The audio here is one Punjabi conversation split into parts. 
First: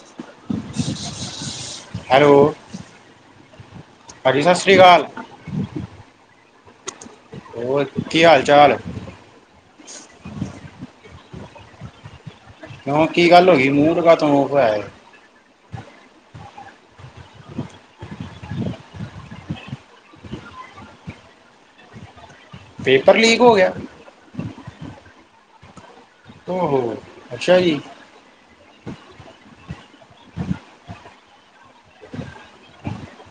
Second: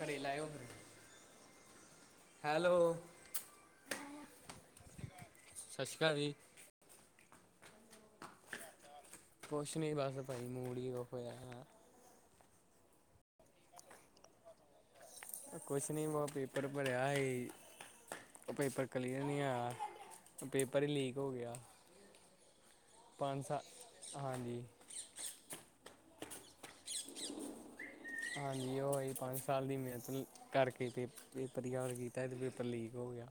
ਘੜੇ ਲਾਏਓ ਫੇਰ। ਹੈਲੋ, ਪਾਜੀ ਸਸ ਸ੍ਰੀ ਕਾਲ। ਸਸ ਸ਼੍ਰੀ ਕਾਲ ਵੀ। ਹੋਰ ਕੀ ਹਾਲ ਚਾਲ? ਕੁਛ ਨਹੀਂ ਬਸ ਭਾਈ ਮੂੜ ਹੀ ਔਫ ਹੋਇਆ। ਕਿਉ ਕੀ ਗੱਲ ਹੋ ਗਈ, ਮੂਡ ਕਾਤੋਂ ਔਫ ਹੋਇਆ? ਕੁਛ ਨੀ ਵੋ ਪੇਪਰ ਭਰਿਆ ਈ। ਉਹ ਪੇਪਰ ਕਲੀਅਰ ਨੀ ਆਇਆ। ਉਹ ਪੇਪਰ ਈ ਲੀਕ ਹੋ ਗਿਆ। ਪੇਪਰ ਲੀਕ ਪੰਜ ਹੋ ਸਾ, ਗਿਆ ਹਾਂਜੀ। ਓ ਹੋ, ਅੱਛਾ ਜੀ। ਹਾਂਜੀ, ਓ ਈ, ਪੰਜ ਸਾਲ ਦੀ ਮੇਨਤ ਕਰਕੇ ਪੇ ਪੇਪਰ ਯਾਦ ਕੀਤਾਏ ਤੇ ਪੇਪਰ ਲੀਕ ਹੋ ਗਿਆ।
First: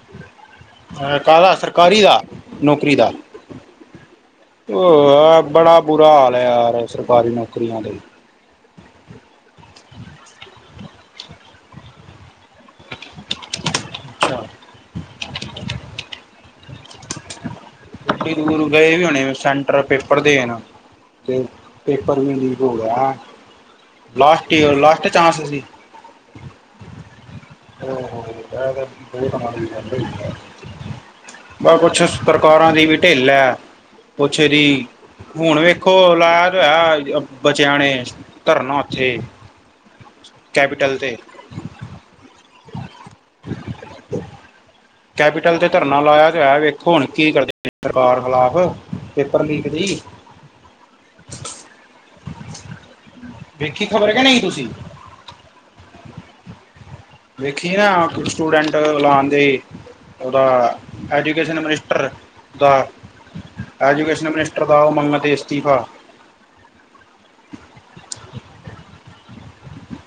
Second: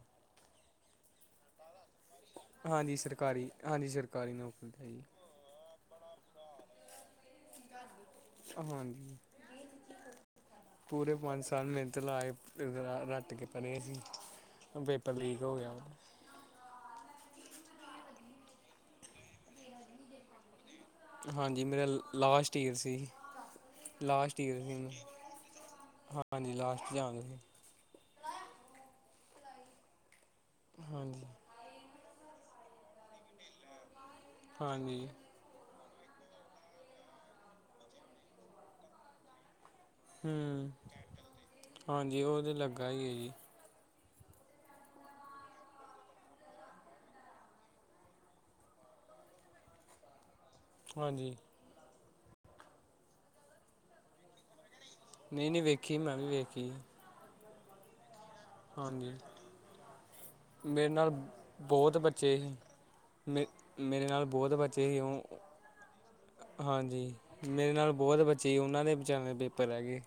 ਹੇ, ਕਾਦਾ ਸਰਕਾਰੀ ਦਾ? ਹਾਂਜੀ ਨੌਕਰੀ ਦਾ। ਸਰਕਾਰੀ ਹਾਂਜੀ ਸਰਕਾਰੀ ਨੌਕਰੀ ਦਾ ਜੀ ਬੁਰਾ ਹਾਲ ਐ ਯਾਰ, ਸਰਕਾਰੀ ਨੌਕਰੀਆਂ ਦੇ। ਹਨ। ਪੂਰੇ ਪੰਜ ਸਾਲ ਮੇਨਤ ਲਾਏ, ਰਾ ਰਾਟ ਕੇ ਪਰੇ ਸੀ। ਅੱਛਾ। ਹੁਨ ਪੇਪਰ ਲੀਕ ਹੋ ਗਿਆ ਉਨ। ਈਡੀ ਦੂਰ ਗਏ ਵੀ ਹੋਣੇ ਸੈਂਟਰ ਪੇਪਰ ਦੇ। ਹਾਂਜੀ, ਮੇਰਾ ਲ ਲਾਸਟ ਈਰ ਸੀ। ਹੈਂ, ਲਾਸਟ ਈਰ ਸੀ ਈਅਰ ਹੁੰ, ਲਾਸਟ ਚਾਂਸ ਸੀ ਹਾਂਜੀ ਲਾਸਟ [unintelligible] [unintelligible] ਹਾਂਜੀ। ਬਾ ਕੁਛ ਇਸ ਪ੍ਰਕਾਰਾਂ ਦੀ ਵੀ ਢਿੱਲ ਐ। ਕੁਛਦੀ ਹਾਂਜੀ ਹੁਨ ਵੇਖੋ ਲਾਇਆ ਤੇ ਹੋਇਆ ਅ ਬ ਬਚਿਆ ਨੇ, ਧਰਨਾ ਉੱਥੇ। ਹੁੰ, ਕੈਪੀਟਲ ਤੇ ਹਾਂਜੀ ਉਹ ਤੇ ਲੱਗਾ ਈ ਐ ਜੀ। ਕੈਪੀਟਲ ਤੇ ਧਰਨਾ ਲਾਇਆ ਤੇ ਹੋਇਆ ਵੇਖੋ ਹੁਨ ਕੀ ਕਰਦੇ ਸਰਕਾਰ ਖਿਲਾਫ਼ ਪੇਪਰ ਲੀਕ ਦੀ। ਹਾਂਜੀ। ਵੇਖੀ ਖਬਰ ਕੇ ਨਈ ਤੁਸੀਂ? ਨਈ-ਨਈ ਵੇਖੀ, ਮੈਂ ਵੀ ਵੇਖੀ। ਵੇਖੀਨਾ ਕੁ ਸਟੂਡੈਂਟ ਹਾਂਜੀ [unintelligible] ਉਹਦਾ ਮੇਰੇ ਨਾਲ ਐਜੂਕੇਸ਼ਨ ਬਹੁਤ ਮਨਿਸਟਰ ਬੱਚੇ ਸੀ ਦਾ। ਮੇ ਮੇਰੇ ਨਾਲ ਐਜੂਕੇਸ਼ਨ ਬਹੁਤ ਮਨਿਸਟਰ ਦਾ ਬੱਚੇ ਓ ਸੀ ਮੰਗ ਤੇ ਉਹ ਇਸਤੀਫਾ। ਹਾਂਜੀ, ਮੇਰੇ ਨਾਲ ਬੋਤ ਬੱਚੇ ਈ, ਉਹਨਾਂ ਦੇ ਬਚਿਆਂ ਦੇ ਪੇਪਰ ਰੇਹਗੇ।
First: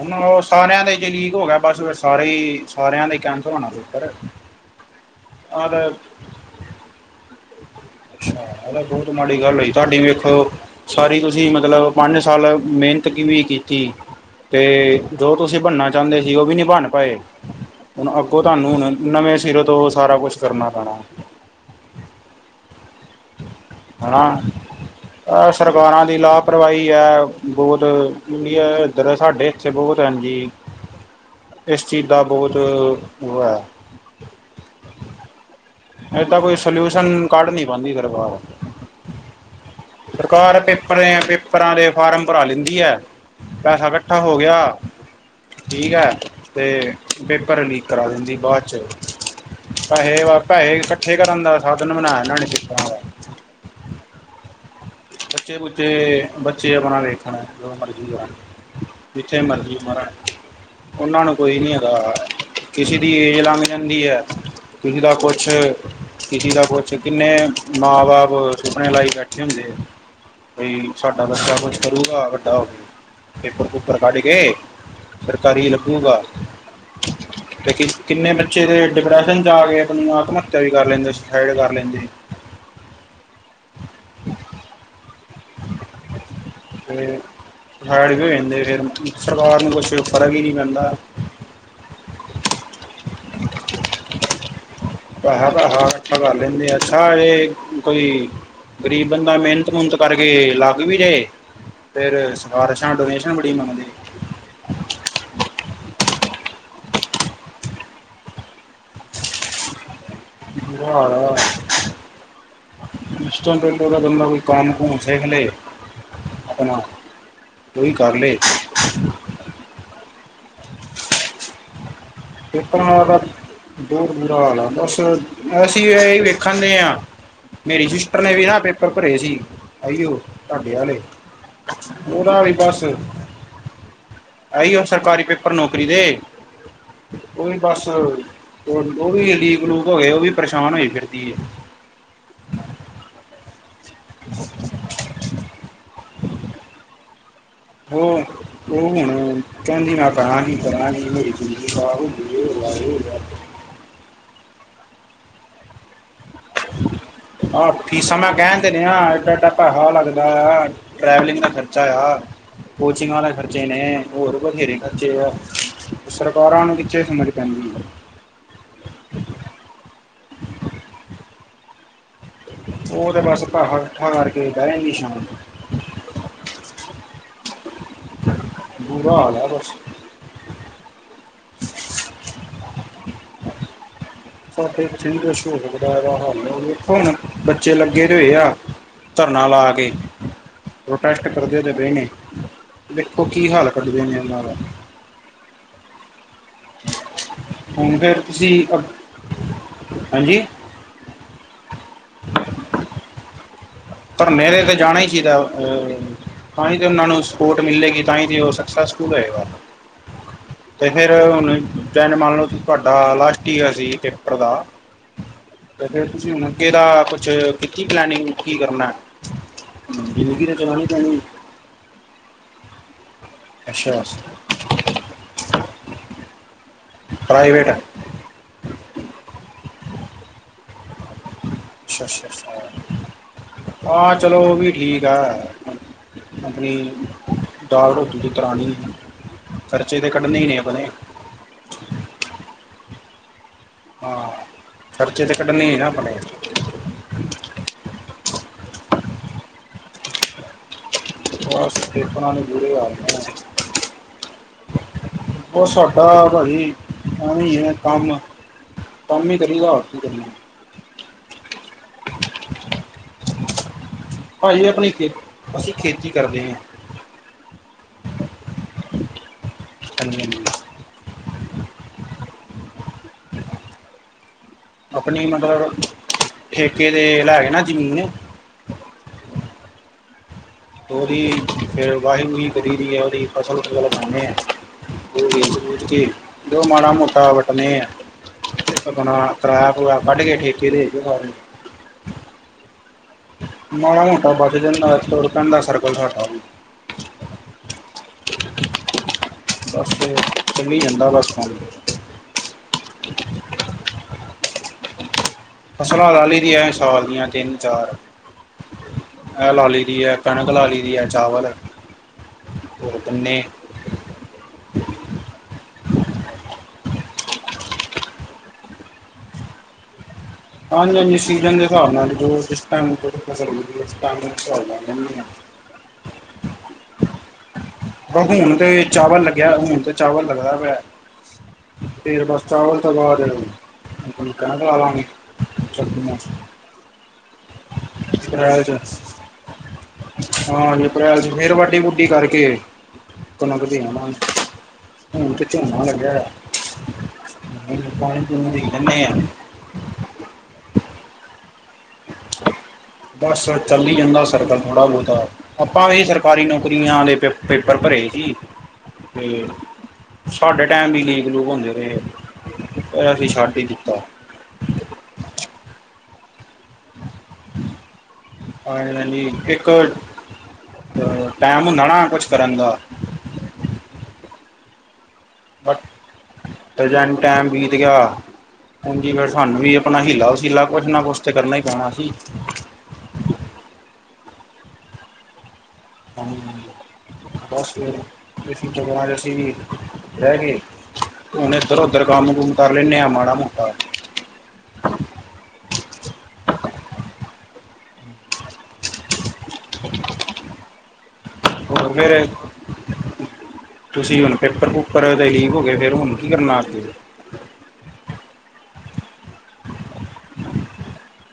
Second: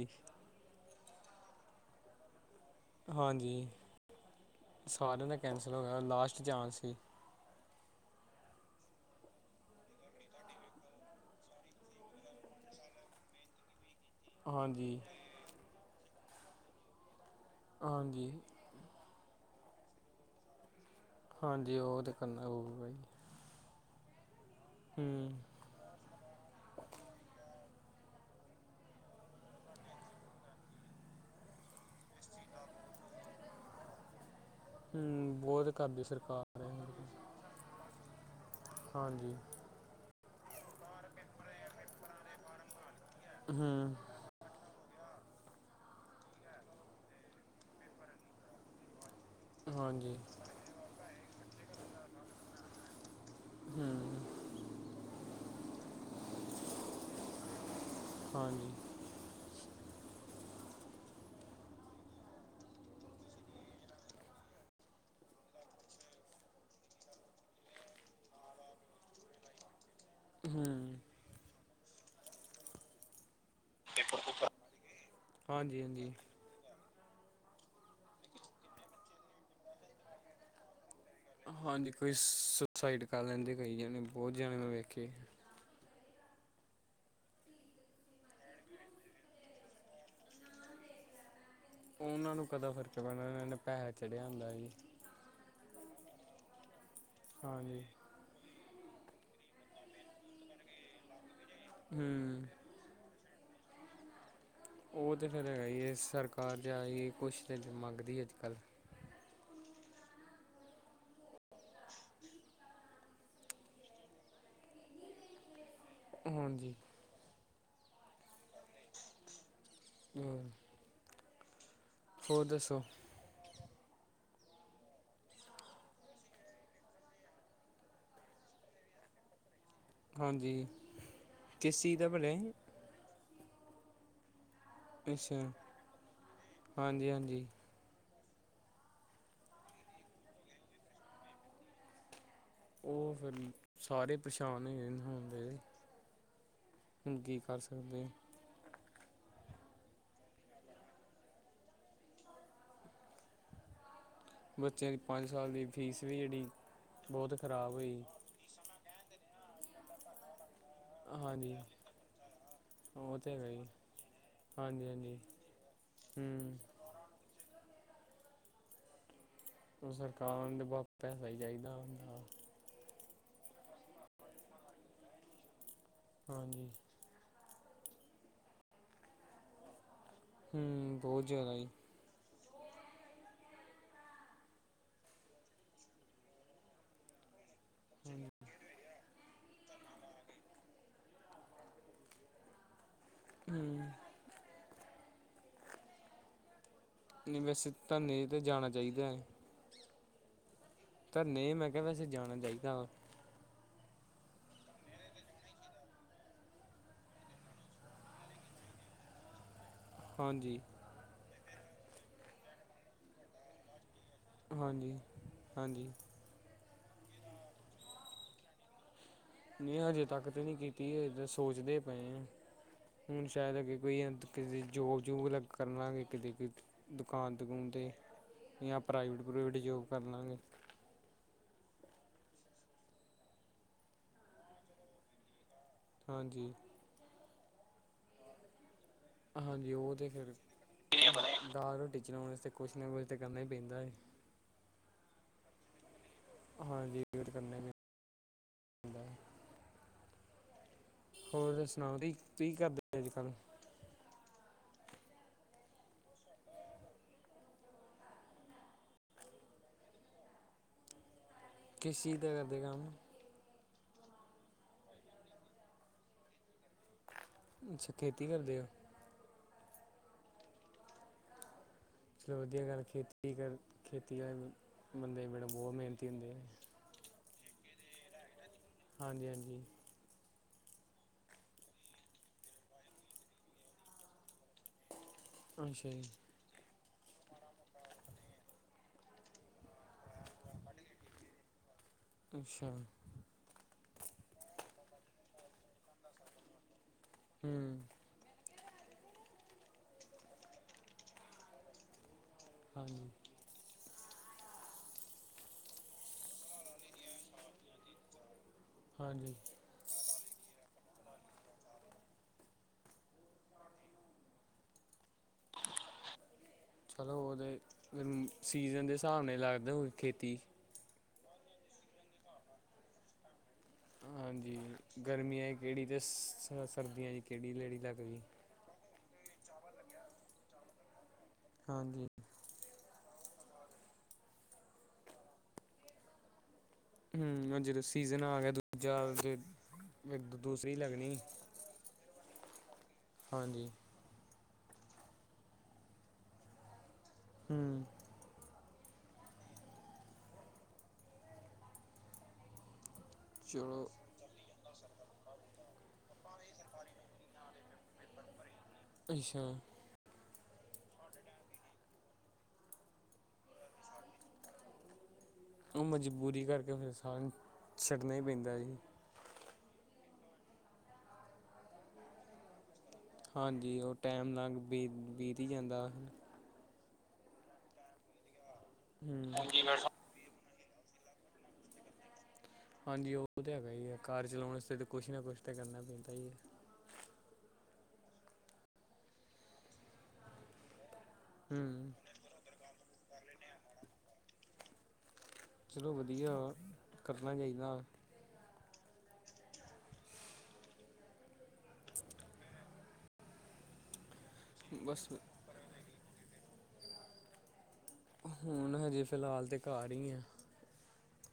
ਹੁਨ ਉਹ ਸਾਰਿਆਂ ਦੇ ਜੇ ਲੀਕ ਹੋ ਗਿਆ, ਬਸ ਫੇਰ ਸਾਰੇ ਈ ਸਾਰਿਆਂ ਦੇ [unintelligible] ਹਾਂਜੀ ਹੋਣਾ ਪੇਪਰ। ਸਾਰਿਆਂ ਦਾ ਕੈਂਸਲ ਹੋ ਗਿਆ ਲਾਸਟ ਚਾਂਸ ਸੀ। ਅੱਛਾ ਬਹੁਤ ਮਾੜੀ ਗੱਲ ਹੋਈ ਤੁਹਾਡੀ ਵੇਖੋ ਸਾਰੀ ਤੁਸੀਂ ਮਤਲਬ ਪੰਜ ਸਾਲ ਮਿਹਨਤ ਕਿਵੇਂ ਕੀਤੀ ਤੇ ਹਾਂਜੀ ਜੋ ਤੁਸੀਂ ਬਨਨਾ ਚਾਂਦੇ ਸੀ ਉਹ ਵੀ ਨਹੀਂ ਬਨ ਪਾਏ, ਹੁਨ ਹਾਂਜੀ ਅੱਗੋਂ ਤਾਨੂੰ ਹੁਨ ਨਵੇਂ ਸਿਰੋ ਤੋਂ ਸਾਰਾ ਕੁਛ ਕਰਨਾ ਪੈਣਾ। ਹਾਂਜੀ ਉਹ ਤੇ ਕਰਨਾ ਹੋਊਗਾ ਈ। ਹੂੰ [unintelligible] ਸਰਕਾਰਾਂ ਦੀ ਲਾਪਰਵਾਹੀ ਐ, ਬੋਤ, ਇੰਡਿਆ ਇੱਧਰ ਸਾਡੇ ਇੱਥੇ ਬੋਤ ਏਂਨਜੀ [inaudible] ਏਸ ਚੀਜ਼ ਦਾ ਬੋਤ, ਉਹ ਹੈ ਹੁੰ, ਬੋਤ ਏਦਾ ਕੋਈ ਸੋਲਿਊਸ਼ਨ ਕੱਢ ਨੀ ਪਾਂਦੀ ਸਰਕਾਰ। ਹਾਂਜੀ। ਸਰਕਾਰ ਪੇਪਰ ਪੇਪਰਾਂ ਦੇ ਫਾਰਮ ਭਰਾ ਲੈਂਦੀ ਹੈ ਪੈਹਾ ਹੂੰ ਕੱਠਾ ਹੋ ਗਿਆ। ਠੀਕ ਹੈ ਤੇ ਪੇਪਰ ਲੀਕ ਕਰਾ ਦਿੰਦੀ ਬਾਅਦ ਚ ਹਾਂਜੀ ਪੈਹੇ ਬਸ ਪੈਹੇ ਇਕੱਠੇ ਕਰਨ ਦਾ ਸਾਧਨ ਬਣਾਇਆ ਇਹਨਾਂ ਨੇ ਪੇਪਰਾਂ ਦਾ ਹੂੰ। ਬੱਚੇ-ਬੱਬੁ ਬੱਚੇ ਆਪਣਾ ਵੇਖਣ ਜੋ ਮਰਜੀੀ ਕਰਣ ਹਾਂਜੀ। ਜਿੱਥੇ ਮਰਜ਼ੀ ਮਰਣ- ਉਹਨਾਂ ਨੂੰ ਕੋਈ ਨੀ ਹੈਗਾ ਕਿਸੀ ਦੀ ਏਜ ਲੰਘ ਜਾਂਦੀ ਐ। ਕਿਸੀ ਦਾ ਕੁੱਛ - ਕਿਸੀ ਦਾ ਕੁਛ ਕਿੰਨੇ ਮਾਂ ਬਾਪ ਸੁਪਨੇ ਲਾਈ ਬੈਠੇ ਹੁੰਦੇ ਐ। ਬਈ ਹੂੰ ਸਾਡਾ ਨੱਚਾ ਕੁਛ ਕਰੂਗਾ ਵੱਡਾ ਹੋਵੇ ਪੇਪਰ ਪੂਪਰ ਕੱਢ ਕੇ ਸਰਕਾਰੀ ਹਾਂਜੀ ਹਾਂਜੀ ਲੱਗੁਗਾ। ਤੇ ਕਿੰਨੇ ਬੱਚੇ ਦੇ ਡਿਪਰੈਸ਼ਨ ਚ ਆ ਕੇ ਆਪ ਨੂੰ ਆਤਮ ਹੱਤਿਆ ਵੀ ਕਰ ਲੈਂਦੇ ਸੀ। ਹਾਂਜੀ ਕੋਈ ਸੁਸਾਈਡ ਕਰ ਲੈਂਦੇ ਕਈ ਜਾਣੇ ਬਹੁਤ ਜਾਣੇ ਮੈਂ ਵੇਖੇ [inaudible] ਤੇ- ਸੈਡ ਤੇ ਹੋ ਜਾਂਦੇ ਫਿਰ ਸਰਕਾਰ ਨੂੰ ਕੁਛ ਫ਼ਰਕ ਹੀ ਨਹੀਂ ਪੈਂਦਾ। ਉਹਨਾਂ ਨੂੰ ਕਾਦਾ ਫਰਕ ਪੈਣਾ ਇਹਨਾਂ ਨੂੰ ਪੈਹਾ ਚੜਿਆ ਹੁੰਦਾ ਜੀ। ਪੈਹਾ-ਪੈਹਾ ਕੱਠਾ ਕਰ ਲੈਂਦੇ ਆ ਸਾਰੇ ਹਾਂਜੀ ਇਕੋ ਈ ਗਰੀਬ ਬੰਦਾ ਮਿਹਨਤ- ਮੁਹਨਤ ਕਰਕੇ ਲਗ ਵੀ ਜਾਏ ਫਿਰ ਹੂੰ ਸਿਫ਼ਾਰਸ਼ ਨਾ‌ ਡੋਨੇਸ਼ਨ ਬੜੀ ਮੰਗਦੇ- ਉਹ ਤਾਂ ਫਿਰ ਹੈਗਾ ਜੀ ਸਰਕਾਰ ਜਾਏਗੀ ਕੁਛ ਤੇ ਮੰਗਦੀ ਅੱਜ-ਕੱਲ੍ਹ [unintelligible] ਉਸਤ‌ ਰਾ‌ ਬੰਦਾ‌ ਕੋਈ ਕੰਮ-ਕੁਮ ਸਿਖ ਲੇ ਹਾਂਜੀ ਆਪਣਾ ਉਹੀ ਕਰ ਲਏ। ਹੂੰ। ਪੇਪਰਾ ਦਾ‌ ਤਾਂ ਬਹੁਤ‌ ਬੂਰਾ ਹਾਲ ਆ ਬਸ ਅਸੀਂ ਇਹੀ ਵੇਖਣ ਦੇ ਹਾਂ। ਮੇਰੀ ਸਿਸਟਰ ਨੇ ਵੀ ਨਾ ਪੇਪਰ ਭਰੇ ਸੀ। ਇਹੀਓ ਹਾਂਜੀ ਤੁਹਾਡੇ ਆਲੇ ਕਿਸ ਚੀਜ਼ ਦਾ ਭਲੇ ਉਹਦਾ ਵੀ ਬਸ ਇਹ ਈ ਓ ਸਰਕਾਰੀ ਪੇਪਰ ਨੌਕਰੀ ਦੇ ਹਾਂਜੀ-ਹਾਂਜੀ। ਉਹ ਵੀ ਬਸ ਉਹ ਵੀ ਲੀਕ-ਲੂਕ ਹੋ ਗਏ ਉਹ ਵੀ ਪਰੇਸ਼ਾਨ ਹੋਈ ਫਿਰਦੀ ਏ। ਉਹ ਫਿਰ ਸਾਰੇ ਪਰੇਸ਼ਾਨ ਹੋਏ ਹੁੰਦੇ। ਹੁਣ ਕੀ ਕਰ ਸਕ ਉਹ ਉਹ ਹੁਣ ਕਹਿੰਦੀ ਮੈਂ ਕਰਾਂਗੀ-ਕਰਾਂਗੀ ਮੇਰੀ ਜ਼ਿੰਦਗੀ ਖਰਾਬ ਹੋਗੀ ਏ। ਏ ਹੋ ਗਿਆ ਓ ਹੋ ਗਿਆ। ਬੱਚਿਆਂ ਦੀ ਪੰਜ ਸਾਲ ਦੀ ਫੀਸ ਵੀ ਜਿਹੜੀ ਬਹੁਤ ਆਹ ਖਰਾਬ ਹੋਈ ਫੀਸਾਂ ਮੈਂ ਕਹਿਣ ਦੇਨ ਆ ਏਡਾ ਏਡਾ ਪੈਹਾ ਲੱਗਦਾ ਆ। ਟਰੈਵਲਿੰਗ ਦਾ ਹਾਂਜੀ ਖਰਚਾ ਆ ਉਹ ਕੋਚਿੰਗਿ ਦੇ ਤੇ ਹੈਗਾ ਖਰਚੇ ਜੀ ਨੇ ਹੋਰ ਬਥੇਰੇ ਹਾਂਜੀ ਹਾਂਜੀ ਖਰਚੇ ਆ ਹੂੰ ਸਰਕਾਰਾਂ ਨੂੰ ਕਿਥੇ ਸਮਝ ਪੈਂਦੀ ਸਰਕਾਰਾਂ ਨੂੰ ਤੇ ਬਸ ਪੈਸਾ ਹੀ ਚਾਹੀਦਾ ਹੁੰਦਾ। ਉਹ ਤੇ ਬਸ ਪੇਸ਼ਾ ਕੱਠਾ ਕਰ ਕੇ ਬਹਿ ਜਾਂਦੀ ਸ਼ਾਤ। ਹਾਂਜੀ। ਬੂਰਾ ਹਾਲ ਹੈ ਬਸ। ਹਮ ਬਹੁਤ ਜ਼ਿਆਦਾ ਜ ਸਾਡੇ ਇਥੇਸ਼ਰ ਹਾਲ ਦੇਖੋ ਹੁਣ ਬੱਚੇ ਲੱਗੇ ਰਏ ਆ ਧਰਨਾ ਲਾ ਕੇ ਪ੍ਰੋਟੈਸਟ ਕਰਦੇ ਤੇ ਪਏ ਨੇ ਦੇਖੋ ਕੀ ਹੂੰ ਹਾਲ ਕੱਢਦੇ ਨੇ ਉਹਨਾਂ ਦਾ ਨਿਵੈਸਤ ਹੁਣ ਧੰਨੇ ਫਿਰ ਤੇਤੇ ਤੁਸੀਂ ਜਾਣਾ ਅ- ਚਾਹੀਦਾ ਹੈ ਹਾਂਜੀ ਤਾਂ ਨਹੀਂ ਮੈਂ ਕਿਹਾ ਵੈਸੇ ਜਾਣਾ ਚਾਹੀਦਾ ਵ ਪਰ ਨੇੇਰੇ ਤੇ ਜਾਣਾ ਹੀ ਸੀਗਾ ਅ ਤਾਂ ਹੀ ਤੇ ਉਹਨਾਂ ਨੂੰ ਸਪੋਰਟ ਮਿਲੇਗੀ ਤਾਂ ਹੀ ਤੇ ਉਹ ਸਕਸੈਸਫੁਲ ਹੋਏਗਾ ਹਾਂਜੀ ਅਤੇ ਫਿਰ ਹੁਣ ਜੈਨ ਮੰਨ ਲਓ ਤੁਹਾਡਾ ਲਾਸਟ ਹੀਆ ਸੀ ਅਤੇ ਹਾਂਜੀ ਹਾਂਜੀ ਫਿਰ ਤੁਸੀਂ ਹੁ ਕਿਦਾ ਕੁਛ ਕੀਤੀ ਪਲਨਿੰਗ ਕੀ ਕਰਨਾ ਮੈਂ ਅਜੇ ਤੱਕ ਤਾਂ ਜ਼ਿੰਦਗੀ ਨਹੀਂ ਚਲਾਉਣੀ ਕੀਤੀ ਇਹ ਪੈਣੀ ਤਾਂ ਸੋਚਦੇ ਪਏ ਹੁਣ ਸ਼ਾਇਦ ਅੱਗੇ ਕੋਈ ਅੱਛਾ ਕਿਤੇ ਜੋਬ ਜਬ ਅ ਕਰ ਲਾਂਗੇ ਕਿਤੇ ਦੁਕਾਨ ਦੁਕੂਨ ਪ੍ਰਾਈਵੇਟ 'ਤੇ ਜਾਂਾਂ ਪ੍ਰਾਈਵੇਟ ਪ੍ਰਵੇਟ ਜੋੌਬ ਕਰ ਲਵਾਂਗੇ ਅੱਾ ਅੱਛਾ ਅ ਹਾਂ ਚਲੋ ਉਹ ਵੀ ਠੀਕ ਆ ਹਾਂਜੀ ਆਪਣੀ ਦਾਾਲਟੋ ਜ ਦੀ ਕਰਣੀ ਹਾਂਜੀ ਉਹ ਤੇ ਫਿਰ ਡਗ ਰੋਟੀ ਚਲਾਉਣ ਵਸਤੇ ਕੁਛ ਨਾ ਕੁਛ ਤਾਂ ਕਰਨਾ ਹੀ ਪੈਂਦਾ ਹੈ ਹਾਂ ਖਰਚੇ ਤਕਟ ਨਹੀਂ ਨਾ ਆਪਣੇ ਹਾਂਜੀ ਫੇ ਵੀ ਹਦਾ ਹੋਰ ਬਸ ਸੁਣਾਓ ਤੁ ਪੇਪਰਾਂ ਨੂੰ ਕੀ ਬੁਰੇ ਹਾਲ ਕਰਦੇ ਅੱਜ ਕੱਲ ਨੇ ਉਹ ਸਾਡਾ ਭਾਈ ਐਵੇਂ ਹੈ ਕੰਮ ਕੰਮ ਹੀ ਕਰੀਦਾ ਹੋ ਕਰੀਏ ਕਿਸ ਚੀਜ਼ ਦਾ ਕਰਦੇ ਕੰਮ ਭਾਅ ਜ ਆਪਣੀ ਖੇ ਅਸੀਂ ਖੇਤੀ ਕਰਦੇ ਹਾਂ ਅੱਛਾ ਖੇਤੀ ਕਰਦੇ ਹੋ ਤੰ [inaudible] ਚਲੋ ਵਧੀਆ ਗੱਲ ਖੇਤੀ ਕਰ ਖੇਤੀ ਵਾਲੇ ਬੰਦੇ ਬਿੜ ਬਹੁਤ ਮਿਹਨਤੀ ਹੁੰਦੇ ਹੈ ਧਕੇ ਦੇ ਲੈ ਗ ਨਾ ਜ਼ਮੀਨ ਹਾਂਜੀ ਹਾਂਜੀ ਉਹਦੀ ਫ ਵਾਹੀੂਹੀ ਗੀਦੀ ਹੈ ਉਹਦੀ ਫਸਲ ਉ ਗਲ ਖਾਉਦੇ ਆਾਂ ੂਝ ਅੱਛਾ ਕੇ ਜੀ ਜੋ ਮਾੜਾ ਮੋਟਾ ਵੱਟਣੇੇ ਆ ਣਾ ਕਰਰਾਇਆ ਕਰਰਾਆ ਕੱਢ ਕੇ ਠੇਕੇ ਦੇ ਸ ਅੱਛਾ ਮੜਾ ਮੋਟਾ ਬਾਕੀ ਜਥੋ ਪਦਾ ਸਰਕਲਾ ਹਮ ਬਸ ਤੇ ਚੀ ਜਾਂਦਾ ਬਸ ਪਾਣੀ ਹਾਂਜੀ ਫਸਲਾਲੀ ਦੀਆਂ ਸਾਲ ਦੀਆਂ ਤਿੰਨ ਚਾਰ ਹਾਂਜੀ ਹ ਹੈ ਲ ਲਈ ਹੈ ਕਣਕ ਲ ਲਈ ਹੈ ਚਾਵਲ ਹੋਰ ਗੁੰਨੇ ਚਲੋ ਉਹਦੇ ਫ ਸੀਜ਼ਨ ਦੇ ਹਿਸਾਬ ਨਾਲ ਲੱਗਦੇ ਹੋਏ ਖੇਤੀ ਹਾਂਜੀ ਹਾਂਜੀ ਸੀਜਨ ਦੇ ਹਿਸਾਬ ਨਾਲ ਜੋਿਸਮ ਫਸਲ ਟਾਈਮ ਦੇ ਹਾਂਜੀ ਹਿਸਾਬ ਨਾਲ ਲੈਂਦੇ ਆ ਗਰਮੀਆਂ 'ੀ ਕਿਹੜੀ ਅਤੇ ਸਰਦੀਆਂ 'ੀ ਕਿਹੜੀ ਲੇੜੀ ਲੱਗ ਗਈ ਹੁਣ ਤੇ ਚਾਵਲ ਲੱਗਿਆ ਹੁਣ ਤੇ ਚਾਵਲ ਲੱਗਦਾ ਵ ਹਾਂਜੀ ਫਿਰ ਬਸ ਚਾਵਲ ਤੋਂ ਬਾਅਦ ਕਹਿਡ ਲ ਹਮ ਜਦੋਂ ਸੀਜਨ ਆ ਗਿਆ ਅਪ੍ਰੈਲ ਚ ਦੂਜਾ ਦੂਸਰੀ ਲੱਗਣੀ ਫੇਿਰ ਵਾਡੀ ਵੂਡੀ ਕਰਕੇ ਕਣਕ ਹਾਂਜੀ ਦੇ ਆ ਮ ਮ ਕਿ ਹੂੰ ਬਸ ਆ ਚਲੋ ਚੱਲੀ ਜਾਂਦਾ ਸਰਦਾ ਥੋੜਾ ਬਹੁਤਾ, ਆਪਾਂ ਵੀ ਸਰਕਾਰੀ ਨੌਕਰੀਆਂ ਦੇ, ਪੇਪਰ ਭਰੇ ਸੀ। ਅੱਛਾ ਤੇ ਸਾਡੇ, ਟਾਈਮ ਵੀ ਲੀਕ ਲੂਕ ਹੁੰਦੇ ਰਹੇ, ਅਸੀਂ ਛੱਡ ਹੀ ਦਿੱਤਾ ਉਹ, ਮਜ਼ਬੂਰੀ ਕਰਕੇ ਫਿਰ ਸਾਰੇ, ਛੱਡਣਾ ਪੈਦਾ ਜੀ। ਇੱਕ ਟਾਈਮ, ਹੁੰਦਾ ਨਾ ਕੁਛ ਕਰਨ ਦਾ ਹਾਂਜੀ, ਉਹ ਟਾਈਮ, ਲੰਘ ਬੀਤ-ਬੀਤੀ ਹੀ ਜਾਂਦਾ। ਤੇ ਜੇ, ਟਾਈਮ ਬੀਤ ਗਿਆ, ਉਜ ਹੀ ਹੂੰ ਸਾਨੂੰ ਆਪਣਾ ਹੀਲਾ ਵਸੀਲਾ ਕੁਛ ਨਾ ਕੁਛ ਤੇ ਕਰਨਾ, ਹੀ ਪੈਣਾ ਸੀ। ਹਾਂਜੀ, ਉਹ ਤਾਂ ਹੈਗਾ ਹੀ ਏ, ਕਾਰ ਚਲਾਉਣ ਵਾਸਤੇ, ਕੁਛ ਨਾ ਕੁਛ ਤਾਂ ਕਰਨਾ ਪੈਂਦਾ ਹ ਹੀ ਹੈ [inaudible] ਬਸ, ਪਿਛਲੇ ਐਤਵਾਰ, ਅਸੀਂ ਵੀ ਰਹਿਗਏ ਹੁਣ, ਇੱਧਰ ਹੂੰ ਓਧਰ ਕੰਮ ਕੁਮ ਕਰ ਲੈਂਨੇ ਆਾਂ ਮਾੜਾ ਮੋਟਾ, ਚਲੋ ਵਧੀਆ, ਕਰਨਾ ਚਾਹੀਦਾ। ਹ [inaudible] ਪੜ੍ਹਦੇ ਰਹੇ, ਤੁਸੀਂ ਹੁਣ ਪੇਪਰ ਬਸ ਪੂਪਰ ਦੇ ਲੀਕ ਹੋ ਗਏ, ਫਿਰ ਹੁਣ ਬਦਰੀਂ ਨਾਥ ਹੁਣ ਹਜੇ ਫਿਲਹਾਲ ਤੇ ਘਰ ਹੀ ਆ,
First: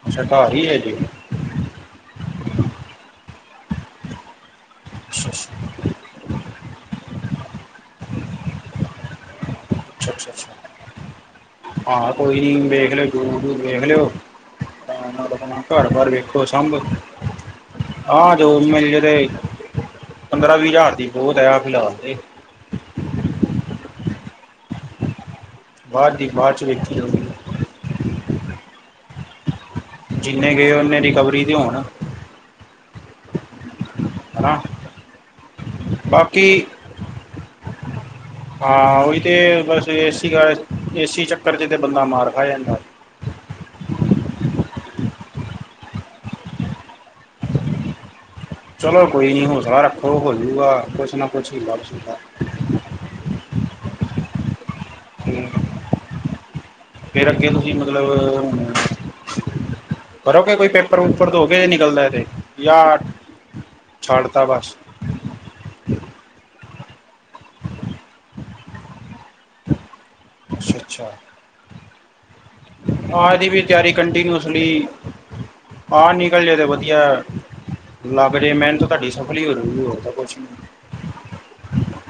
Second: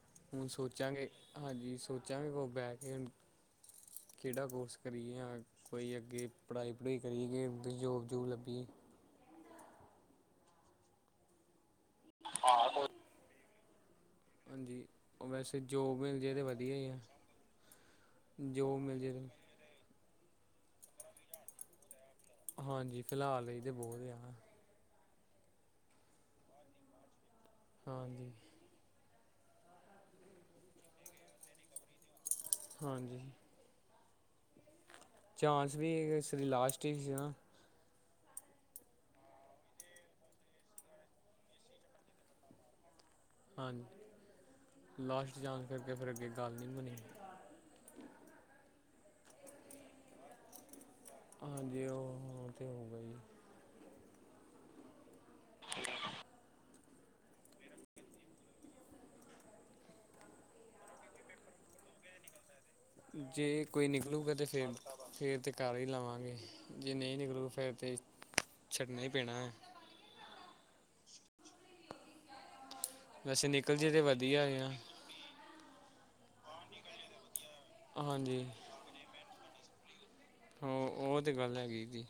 ਅੱਛਾ ਹੁਣ ਘਰ ਹੀ ਹੈ ਜੀ ਸੋਚਾਂਗੇ ਹਾਂਜੀ, ਸੋਚਾਗੇ ਹੁਣ ਬਹਿ, ਕੇ ਕਿਹੜਾ ਕੋਰਸ ਕਰੀਏ, ਅੱਛਾ ਜਾਂ ਅੱਛਾ ਕੋਈ ਅੱਗੇ ਪੜ੍ਹਾਈ ਪੜ੍ਹੂਈ ਕਰੀਏ, ਜੋਬ ਜੂਬ ਲੱਭੀਏ ਅੱਛਾ ਅੱਛਾ ਅੱਛਾ [inaudible] ਆਹੋ, ਕੋਈ ਨ ਵੇਖ ਲਉਂ, ਦੂਰ ਦੂਰ ਵੇਖ ਲਓ ਆ ਹਾਂਜੀ ਪਹਿਲੇ, ਵੈਸੇ ਦਾ ਘਰ ਜੋਬ ਬਾਹਰ ਮਿਲ ਜੇ ਵੇਖੋ ਤਾਂ ਵਧੀਆ ਸਾਹਮਣੇ। ਹੀ ਆ ਹਾਂ, ਜੋ ਜੋਬ ਮਿਲ ਜਾਏ, ਜੇ ਤਾਂ ਤੇ ਪੰਦਰਾਂ, ਵੀਹ ਹਜ਼ਾਰ ਦੀ ਬਹੁਤ ਆ ਫਿਲਹਾਲ ਹਾਂਜੀ, ਫਿਲਹਾਲ ਇਹ ਤਾਂ ਹੋ, ਰਿਆ ਬਾਅਦ ਦੀ, ਬਾਅਦ ਚ ਵੇਖੀ ਜਾਊਗੀ ਹਾਂਜੀ ਜਿੰਨੇ ਗਏ, ਓਨੇ ਰਿਕਵਰੀ ਤੇ ਹੋਣ ਹਾਂਜੀ ਹਨਾ ਚਾਂਸ ਵੀ, ਇਸ ਲੀ ਲਾਸਟ, ਹੀ ਸੀ ਨਾ ਹਾਂ ਉਹੀ ਤੇ, ਬਸ ਏ ਏਸੀ ਚੱਕਰ ਚ ਤੇ, ਬੰਦਾ ਮਾਰ ਖਾ ਜਾਂਦਾ। ਹਾਂਜੀ, ਲਾਸਟ ਚਾਸ ਕਰਕੇ, ਫਿਰ ਅੱਗੇ ਗੱਲ ਨਹੀਂ, ਬਣੀ ਚਲੋ, ਕੋਈ ਨਈ ਹੌਸਲਾ ਰੱਖੋ, ਹੋ ਜਉਗਾ ਕੁਛ, ਨਾ ਕੁਛ ਹੀਲਾ ਹਾਂਜੀ, ਉ ਵਸੀਲਾ ਓ ਤਾਂ ਹੋਗਾ ਈ ਮੇਰਾ, ਕਿਹੋ ਜੀ ਮਤਲਬ ਕਰੋਗੇ, ਕੋਈ ਪੇਪਰ ਪੁਪਰ ਦੌ ਕੇ ਨਿਕਲਦਾ, ਇ ਤੇ ਜਾਂ ਜੇ ਕੋਈ ਛੱਡ ਨਿਕਲੂਗਾ, ਤਾ ਤੇ ਫਿਰ ਬਸ ਫੇਰ ਤੇ ਕਰ ਹੀ ਲਵਾਂਗੇ, ਜੇ ਨਹੀਂ ਨਿਕਲੂ, ਫੇਰ ਤੇ ਛੱਡਣਾ ਹੀ ਪੈਣਾ ਏ ਅੱਛਾ ਅੱਛਾ। ਹਾਂ, ਏ ਵੈਸੇ ਦੀ ਵੀ ਨਿਕਲ ਜੇ ਤਿਆਰੀ, ਤਾਂ ਕੰਟੀਨਿਊ ਵਧੀਆ ਸੁਣੀ,? ਆ ਹਹ ਨਿਕਲ ਜ ਤੇ ਵਧੀਆ ਲੱਗ ਹਾਂਜੀ ਜੇ ਮਿਹਨਤ ਤੁਹਾਡੀ ਸਫਲੀ ਹੋ ਰੂਗੀ ਉਹ ਤਾਂ ਕੁਛ ਨਹੀਂ ਹੋ ਉਹ, ਤੇ ਗੱਲ ਹੈਗੀ ਜੀ।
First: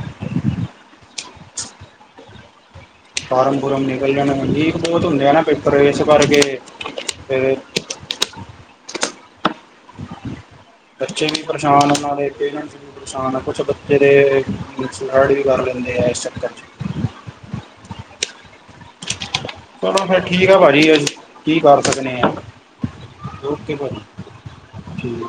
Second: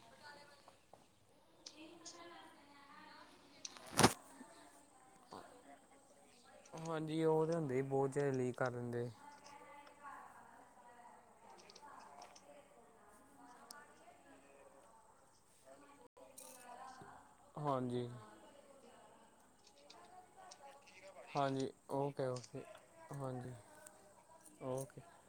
[inaudible] ਫਾਰਮ ਫੁਰਮ ਨਿਕਲ ਜਾਣੇ, ਮਹਿਗੇ ਬਹੁਤ ਹੁੰਦੇ ਆ ਨ ਪੇਪਰ, ਇਸ ਕਰਕੇ ਹਾਂਜੀ, ਉਹ ਫਿਰ ਨਾ ਅਜੇ ਪੁਹੰਚੇ ਨਈ ਕਰਨ ਦੇ ਬੱਚੇ ਵੀ, ਪਰੇਸ਼ਾਨ ਉਹਨਾਂ ਦੇ, ਪੇਰੈਂਟਸ ਵੀ ਨੁਕਸਾਨ, ਕੁਛ ਬੱਚੇ ਸੁਸਾਈਡ, ਵੀ ਕਰ ਲੈਂਦੇ ਆ ਇਸ ਚੱਕਰ ਚ [unintelligible] [unintelligible] ਹਾਂਜੀ, ਚਲੋ ਫਿਰ ਠੀਕ ਆ ਭਾਜੀੀ ਕੀ ਹਾਂਜੀ ਕਰ ਸਕਦੇ ਓਕੇ ਆ ਓਕੇ ਹਾਂਜੀ ਓਕੇ ਠੀ